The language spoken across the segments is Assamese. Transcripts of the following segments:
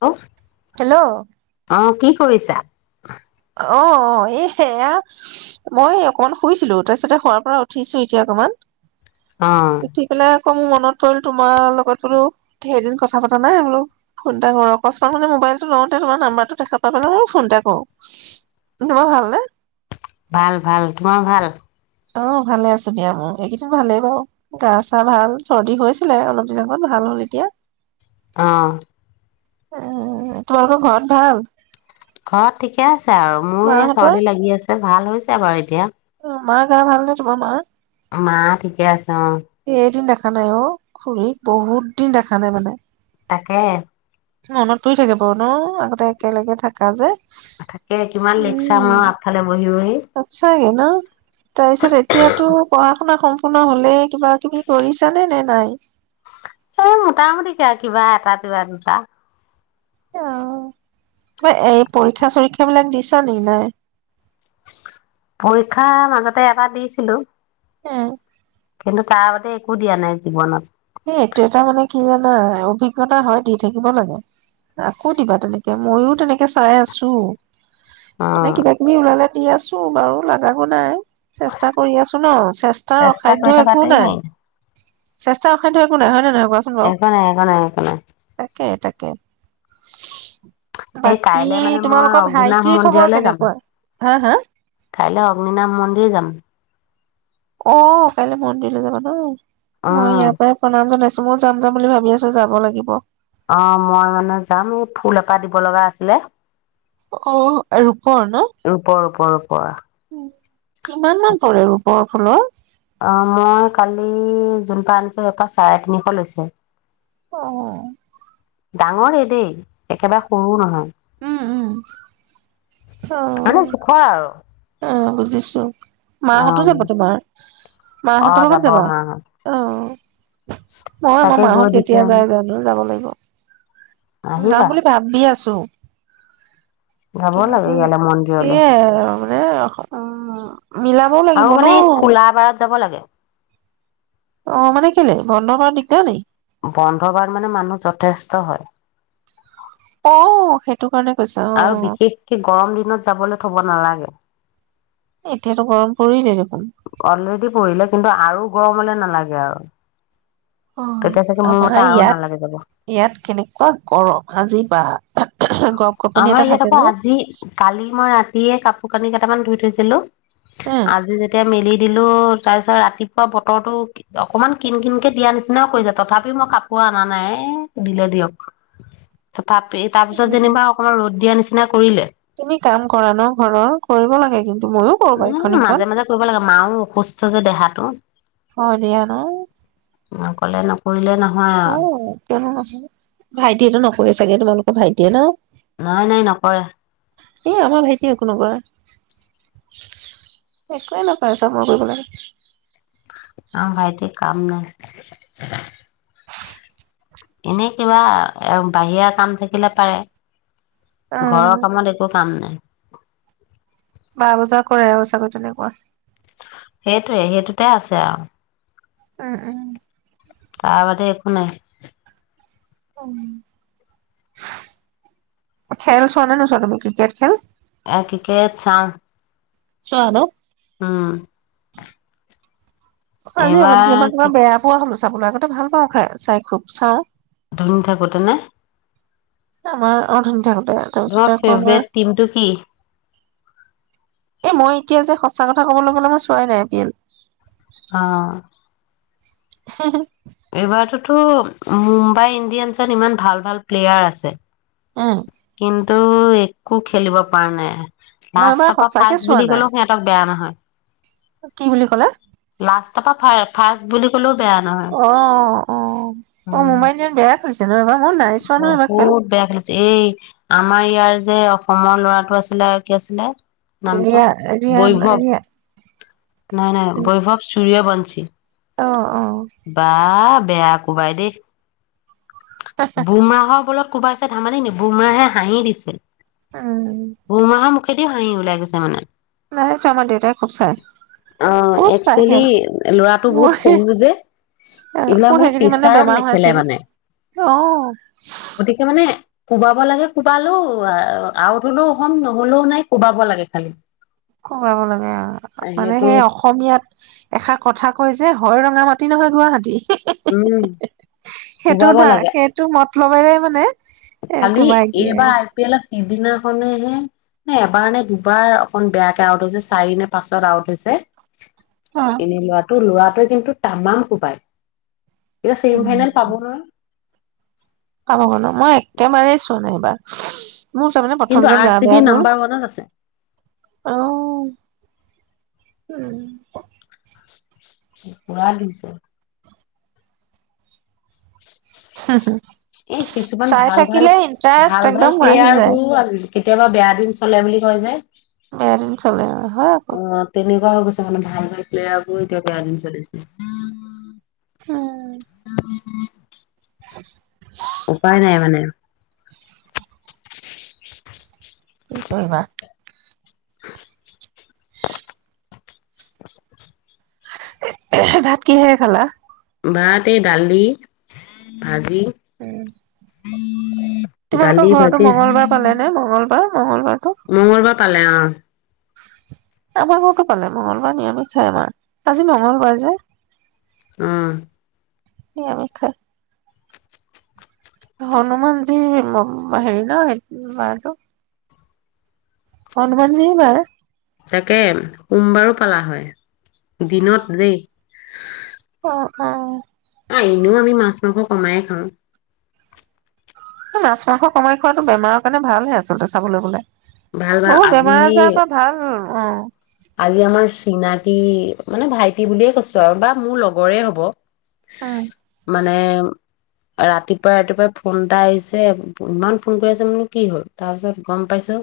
হেল্ল' হেল্ল' অ অ কি কি কৰিছা । অ অ এই সেয়া মই অকণ শুইছিলো তাৰপিছতে শুৱোৱাৰ পৰা উঠিছো এতিয়া অকমান অ । উঠি পেলে । অ মোৰ মনত পৰিল তোমাৰ লগত বোলো ধেৰ দিন কথা পতা নাই বোলো, ফোন এটা কৰো অকস্মাৎ মানে মোবাইল টো লওঁতে তোমাৰ নাম্বাৰটো দেখা পালো নহয় ফোন এটা কৰো । তোমাৰ ভালনে? ভাল ভাল তোমাৰ ভাল । অ ভালে আছো দিয়া মোৰ এইকেইদিন ভালেই বাৰু গা চা ভাল । চৰ্দি হৈছিলে অলপ দিন আগত ভাল হ'ল এতিয়া । অহ। উ তোমালোকৰ ঘৰত ভাল । ঘৰত ঠিকে আছে আৰু মোৰো এই মাহঁতৰ চৰ্দি লাগি আছে । ভাল হৈছে বাৰু এতিয়া । মা গা ভাল নে তোমাৰ মাৰ? মা ঠিকে আছে অ সেইদিনা দেখা নাই অ খুৰী বহুত দিন দেখা নাই মানে তাকেহে মনত পৰি থাকে বাৰু ন আগতে একেলগে থাকা যে তাকে কিমান লেকচাৰ উম আৰু আগফালে বহি বহি আহ তাৰপিছত এতিয়াতো পঢ়া শুনা সম সম্পুৰ্ণ হলে কিবা কিবি কৰিছানে নে নাই এ মোটামুটি কিবা এটা কিবা দুটা অ কিবা এই পৰীক্ষা চৰীক্ষা বিলাক দিছা নে নাই পৰীক্ষা মাজতে এটা দিছিলো আহ কিন্তু তাৰ আগতে একো দিয়া নাই জীৱনত এই এইটো এটা মানে কি জানা অভিজ্ঞতা হয় দি থাকিব লাগে আকৌ দিবা তেনেকে মইও তেনেকে চাই আছো অ মানে কিবা কিবি ওলালে দি আছো মোৰ বাৰু লাগাটো নাই চেষ্টা কৰি আছো ন চেষ্টাৰ চেষ্টা অসাধ্য কৰি একো থকাটোৱে নাই। মেইন চেষ্টা চেষ্টা অখাদ্য একো নাই হয় নে নহয় একোনাই একোনাই একোনাই তাকে তাকে এই বাকী কাইলৈ মানে মই তোমালোকৰ অগ্নিনাশ ভাইটিৰ খবৰ মন্দিৰলৈ যাম, কেনেকুৱা? হা হা? কাইলৈ অগ্নিনাশ মন্দিৰ যাম অ কাইলৈ মন্দিৰলৈ যাবা ন? মই অ ইয়াৰ পৰাই প্ৰনাম জনাইছো মই যাম যাম বুলি ভাবি আছো যাব লাগিব অ মই মানে যাম ফুল এপাহ দিব লগা আছিলে অ ৰূপৰ ন? ৰূপৰ ৰূপৰ ৰূপৰ কিমাননো পৰে ৰূপৰ ফুলৰ? অ মই কালি যোনপা আনিছো সেইপা চাৰে তিনিশ লৈছে। অহ ডাঙৰে দেই একেবাৰে সৰু নহয়। উম উম। মানে অ' জোখৰ আৰু। অ বুজিছো। মাহঁতো অ', যাব তোমাৰ মাহঁতৰ অ', লগত যাব মাহঁত যাবা‌।অহ মই আমাৰ তাকে গৈ মাহত দি থৈ কেতিয়া আহিম যাই যানো যাব লাগিব যাম আহিবা বুলি ভাবি ছু যাব লাগে কিন্তু ইয়ালে মন্দিৰলে সেয়াই আৰু এ অ মিলাবও আৰু লাগিব ন। মানে এই খোলা বাৰত যাব লাগে অহ মানে কেলে বন্ধ বাৰ নেকি দিও নি বন্ধ বাৰ মানে মানুহ যথেষ্ট হয়। অ সেইটো কাৰণে কৈছা অ আৰু বিশেষকে গৰম দিনত যাবলৈ থব নালাগে। এতিয়াতো গৰম পৰিলেই দেখোন অলৰেডি পঢ়িলে কিন্তু আৰু গৰমলৈ নালাগে আৰু অ তেতিয়া চাগে মোৰ আমাৰ মতে আৰু ইয়াত নালাগে যাব ইয়াত কেনেকুৱা গৰম আজি বা গপ গপনি আমাৰ এটা ইয়াত থাকে আকৌ যে আজি কালি মই ৰাতিয়ে কাপ শুকানী কেইটামান ধই থৈছিলো হে আজি যেতিয়া মেলি দিলো তাৰপিছত ৰাতিপুৱা বতৰটো অকমান কিন কিনকে দিয়া নিচিনাও কৰি যায় তথাপিও মই কাপোৰ অনা নাই এ দিলে দিয়ক। তাপি ত যেনিবা অকমান ৰদ দিয়া নিচনা তুমি কাম কৰা ন ঘৰৰ কৰিব লাগে কিন্তু ময়ো এ কৰোবাৰু এইখন মাজে সিখন। মাজে কৰিব লাগে মাও অসুস্থ যে দেহাটো অ দিয়া ন অকলে নকৰিলে নহয় আৰু অহ ভাইটিয়টো নকৰে চাগে তোমালোকৰ ভাইটিয়ে ন? নাই নাই নকৰে। এ আমাৰ ভাইটি একো নকৰে একোৱেই নকৰে চাপ মই কৰিব লাগে। আমাৰ ভাইটিৰ [unintelligible] এনে কিবা এ বাহিৰা কাম থাকিলে পাৰে অ ঘৰৰ কামত একো কাম নাই বাৰ বজাত কৰে ব চাগৈ তেনেকুৱা সেইটোৱে সেইটোতে আছে আও উম উম তাৰ বাদে একো নাই খেল চোৱা ন নোছোৱা তুমি ক্ৰিকেট খেল আহ ঠিকেই চাওঁ চোৱা ন ওম আজি অলপ দিনৰ পৰা কিবা বেয়া পোৱা হৈছে। চাবলৈ আগতে ভাল পাওঁ খাই চাই খুব চাওঁ দুদিন থাকোঁতেনে। আমাৰ অথনিতে হ'ল ধৰা ফেভৰেট টিমটো কি? এ মই এতিয়া যে সঁচা কথা কবলৈ গ'লে মই চোৱাই নাই আই পি এল অ ' হে - হে এইবাৰতোতো মুম্বাই ইণ্ডিয়ানছত ইমান ভাল ভাল প্লেয়াৰ আছে। অ' তো একো খেলিব পৰা নাই। মই এইবাৰ লাষ্টৰ পৰা সঁচাকে ফাৰ্চ চোৱা বুলি নাই ক'লেও সিহঁতক বেয়া নহয়। কি বুলি ক'লে? লাষ্টৰ পৰা ফাৰ্চ বুলি ক'লেও বেয়া নহয় অ -অ -অ উম মোম্বাই দন বেয়া হৈছে নহয় বা । বহুত বেয়া খেলিছে এই আমাৰ ইয়াৰ যে অসমৰ ল'ৰাটো আছিলে কি আছিলে নামটো ৰিয়া ৰিয়া বৈভৱ ৰিয়া নাই -নাই বৈভৱ সূৰ্য্যবংশী চি অ ' অ ' বেয়া কোবাই দেই বোমৰাাহৰ বলত কোবাইছে ধেমালী নেকি বুমৰাহে হাঁহি দিছিল উম, সেইটো হাঁহি ওলাই গৈছে মানে। নাই চোৱা আমাৰ দেউতাই খুব চাই অ খুব চাই একচুৱেলি খেল ল'ৰাটো বহুত মোৰ সৰু যে এইবিলাক মোৰ মানে সেইকেইদিন প্ৰেচাৰত বেমাৰ হৈ নেখেলে আছিল মানে। অ' গতিকে মানে কোবাব লাগে কোবালেও আউট হলেও হম নহলেও নাই কোবাব লাগে খালি। অ ' মানে সেইটো সেই অসমীয়াত এষাৰ কথা কয় যে হয় ৰঙা মাটি ৰঙামাটি নহয় গুৱাহাটী উম সেইটো কোবাব না লাগে সেইটো মতলবেৰে মানে এ খালি কোবাই এই দিয়ে বাৰ আই পি এলত সিদিনাখনেহে নে এবাৰ নে দুবাৰ অকন বেয়াকে আউট হৈছে চাৰি নে পাছত আউট হৈছে। এনেই লোৱাটো লোৱা কিন্তু তামাম কোবাই। এতিয়া ছেমি উম ফাইনেল পাব নহয়! পাব ব নো [unintelligible] মই একেবাৰেই চোৱা নাই এইবাৰ। মোৰ তাৰমানে প্ৰথম কিন্তু যে, আৰ চি বি গা'বেয়াবোৰ নাম্বাৰ ওৱানত আছে আহ, উম, পুৰা দিছে। এই কিছুমান চাই ভাল ভাল থাকিলে ভাল ইণ্টাৰেষ্ট ভাল একদম বাঢ়ি প্লেয়াৰ যায়। বোৰো কেতিয়াবা বেয়া দিন চলে বুলি কয় যে। বেয়া দিন চলে ন হয় আক অ হৈ তেনেকুৱা গৈছে মানে ভাল ভাল প্লেয়াৰ বোৰো এতিয়া বেয়া দিন চলিছে। উম, [inaudible] উপায় নাই মানে। কি কৰি বা? [inaudible] [inaudible] ভাত কিহেৰে খালা? ভাত এই দালি ভাজি দালি তোমালোকৰ ঘৰতটো ভাজি মঙ্গলবাৰ পালে নে? মংগলবাৰ মঙ্গলবাৰতটো? মংগলবাৰ পালে অ', আমাৰ ঘৰকো পালে মঙ্গলবাৰ নিয়মিষ খাই আমাৰ, আজি মঙ্গলবাৰ যে! উম নিৰামিষ খাই হনুমানজি হেৰি ন মানটো হনুমান যিৰ বাৰ। তাকে সোমবাৰো পালা হয় দিনত দেই। অ', -অ', অ', এনেও আমি মাছ মাংস কমাই খাওঁ। মাছ মাংস কমাই খোৱাতটো বেমাৰৰ কাৰণে ভালহে আচলতে চাবলৈ গলে। ভাল ভাল অ', বেমাৰ আজি আজাৰৰ পৰা ভাল। অ, আজি আমাৰ চিনাকী মানে ভাইটি বুলিয়ে কৈছো আৰু বা মোৰ লগৰে হব। উম, মানে? ৰাতিপুৱাই ৰাতিপুৱাই ফোন এটা আহিছে ইমান ফোন কৰি আছে। মনে কি হ'ল? তাৰপিছত গম পাইছো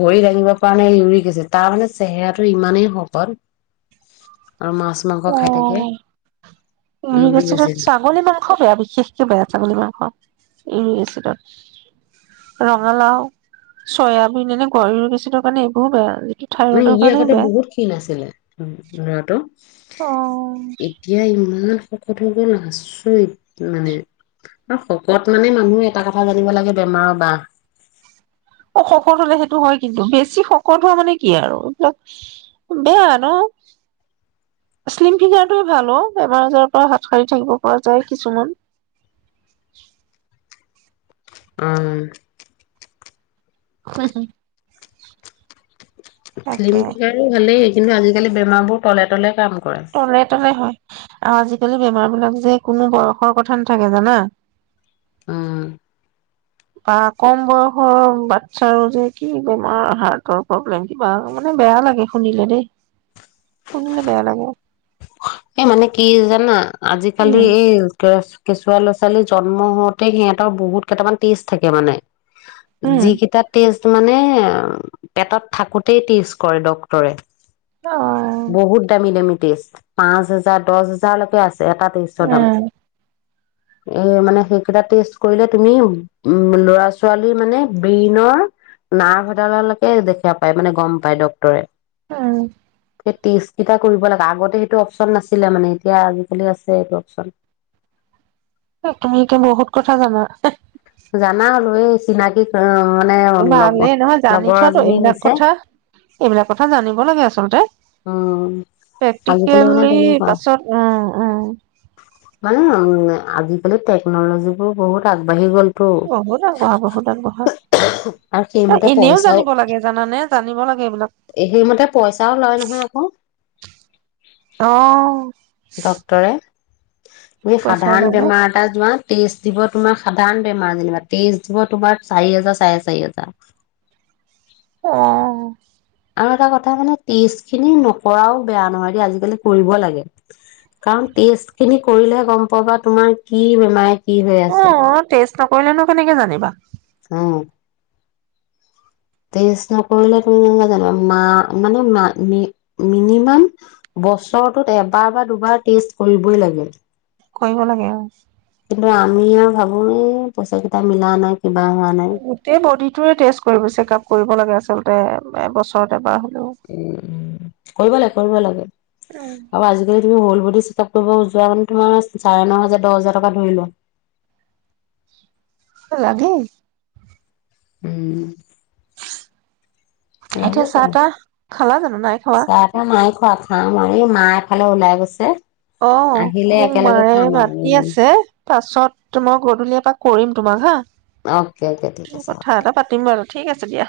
ভৰি দাঙিবৰ কাৰণে ইউৰিক এচিড তাৰমানে চেহেৰাটো ইমানেই শকত। আৰু মাছ মাংস খাই থাকে অ', ইউৰিক এচিডত ছাগলী মাংস বেয়া বিশেষকে বেয়া ছাগলী মাংস। ইউৰিক এচিডত ৰঙালাও, চয়াবিন এনেকৈ ইউৰিক এচিডৰ কাৰণে এইবোৰো বেয়া। যিটো মানে থাইৰইডৰ ই কাৰণেও আগতে বেয়া। বহুত ক্ষীণ আছিলে লৰাতটো। অ'। এতিয়া ইমান শকত হৈ গল আচৰিত মানে আৰু শকত মানে মানুহে এটা কথা জানিব লাগে বেমাৰৰ বাহ। অ', শকত হলে সেইটো হয় কিন্তু বেছি শকত হোৱা মানে কি আৰু এইবিলাক বেয়া ন শ্লিম ফিংগাৰটোৱে ভাল অ', বেমাৰ আজাৰৰ পৰা হাত সাৰি থাকিব পৰা যায় কিছুমান। উম হয় ফিল্ম ফিগাৰো ভালেই কিন্তু আজিকালি বেমাৰবোৰ তলে তলে কাম কৰে। তলে তলে হয় আৰু আজিকালি বেমাৰ বিলাক যে কোনো বয়সৰ কথা নাথাকে জানা উম। বা কম বয়সৰ বাচ্ছাৰো যে কি বেমাৰ হাৰ্টৰ প্ৰব্লেম কিবা মানে বেয়া লাগে শুনিলে দেই শুনিলে বেয়া লাগে এ মানে কি জানা আজিকালি উম এই কেছ কেঁচুৱা ল'ৰা ছোৱালী জন্ম হওঁতে সিহঁতৰ বহুত কেইটামান টেষ্ট থাকে মানে উম যি কেইটা টেষ্ট মানে পেটত থাকোতেই টেষ্ট কৰে ডক্টৰে অ বহুত দামী দামী টেষ্ট পাঁচ হাজাৰ দশ হাজাৰ লৈকে আছে এটা টেষ্টৰ দাম উম এ মানে সেইকেইটা টেষ্ট কৰিলে তুমি উম লৰা ছোৱালীৰ মানে ব্ৰেইনৰ নাৰ্ভ এডালালৈকে দেখা পায় মানে গম পায় ডাক্তৰে উম সেই টেষ্ট কেইটা কৰিব লাগে আগতে এইটো অপচন নাছিলে মানে এতিয়া আজিকালি আছে এইটো অপচন তুমি মোতকে বহুত কথা জানা জানা হলো এই চিনাকি পাওঁ ভালেই নহয় জানি থোৱাতটো এইবিলাক হৈছে কথা এইবিলাক কথা জানিব লাগে আচ আচলতে উম আজিকালি মানে প্ৰেক্টিকেলি তেনেকুৱা পাছত উম উম মানে উম আজিকালি টেকন'লজি বোৰ বহুত আগবাঢ়ি গ'ল বহুত আগবঢ়া বহুত আগবঢ়া আৰু তে সেইমতে এনেও পইচাও জানিব লাগে জানানে জানিব লাগে এইবিলাক সেইমতে পইচাও লয় নহয় আকৌ অহ ডক্তৰে তুমি সাধাৰণ বেমাৰ এটা যোৱা টেষ্ট দিব তোমাৰ সাধাৰণ বেমাৰ যেনিবা টেষ্ট দিব তোমাৰ চাৰি হোজাৰ চাৰে চাৰি হাজাৰ। অহ আৰু এটা কথা মানে টেষ্ট খিনি নকৰাও বেয়া নহয় দ আজিকালি কৰিব লাগে কাৰণ টেষ্ট খিনি কৰিলেহে গম পাব বা তোমাৰ কি বেমাৰ কি হৈ অ আছে টেষ্ট নকৰিলেনো কেনেকে জানিবা। অ টেষ্ট নকৰিলে তুমি জানা মানে মিনিমাম বছৰটোত এবাৰ বা দুবাৰ টেষ্ট কৰিবই লাগে। কৰিব লাগে আৰু কিন্তু আমি আৰু ভাবো এই পইচা কেইটা মিলা নাই কিবা হোৱা নাই গোটেই বডিটো টেষ্ট কৰিব চেকাপ- কৰিব লাগে আচলতে বছৰত এবাৰ হ'লে উম কৰিব লাগে কৰিব লাগে আ আজি কালি তুমি হ'ল বডি চেকআপ কৰিব যোৱা মানে তোমাৰ চাৰে ন হাজাৰ দহ হাজাৰ টকা ধৰি লোৱা অ লাগে উম এতিয়া লাগিব চাহ তাহ খালা জানো নাই খালা চাহ তাহ নাই খোৱা খাম আৰু মা এফালে ওলাই গৈছে অ আহিলে মোক একেলগে মায়ে খাম মাতি আৰু আছে পাছত মই গধূলি এপাক কৰিম তোমাক হা অ'কে অ'কে ঠিক আছে হ'ব কথা এটা পাতিম বাৰু ঠিক আছে দিয়া।